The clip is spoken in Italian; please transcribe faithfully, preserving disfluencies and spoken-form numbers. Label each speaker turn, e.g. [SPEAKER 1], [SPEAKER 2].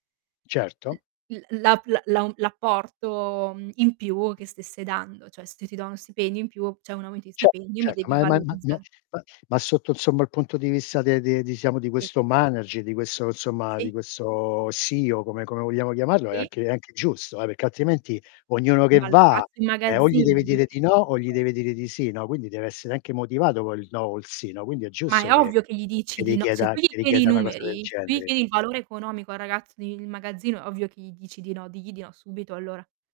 [SPEAKER 1] L
[SPEAKER 2] Certo.
[SPEAKER 1] l l'ap la l'au l'apporto, mhmm, in più che stesse dando, cioè se ti do uno stipendio in più, ceh un aumento di
[SPEAKER 2] Ce
[SPEAKER 1] stipendio, mi
[SPEAKER 2] certo,
[SPEAKER 1] devi
[SPEAKER 2] ma è ma ma ma
[SPEAKER 1] valorizza
[SPEAKER 2] ma ma sotto insomma il punto di vista de de diciamo di
[SPEAKER 1] Sì.
[SPEAKER 2] questo manager, di questo insomma, di
[SPEAKER 1] Sì.
[SPEAKER 2] questo CEO come come vogliamo chiamarlo, è
[SPEAKER 1] Sì.
[SPEAKER 2] anche è anche giusto eh, perché altrimenti ognuno che
[SPEAKER 1] Ma il
[SPEAKER 2] va,
[SPEAKER 1] ragazzo in
[SPEAKER 2] eh, o gli
[SPEAKER 1] magazzino
[SPEAKER 2] deve dire
[SPEAKER 1] [unintelligible]
[SPEAKER 2] di no o gli deve dire di sì, no, quindi deve essere anche motivato col no o il sì, no, quindi è
[SPEAKER 1] Ma è
[SPEAKER 2] giusto che
[SPEAKER 1] ovvio che gli dici
[SPEAKER 2] che
[SPEAKER 1] di no, se
[SPEAKER 2] richieda
[SPEAKER 1] tu gli
[SPEAKER 2] che
[SPEAKER 1] chiedi i
[SPEAKER 2] richieda una cosa del
[SPEAKER 1] numeri, se tu gli
[SPEAKER 2] genere.
[SPEAKER 1] chiedi il valore economico al ragazzo di in magazzino, è ovvio che gli dici di no, digli di no subito allora.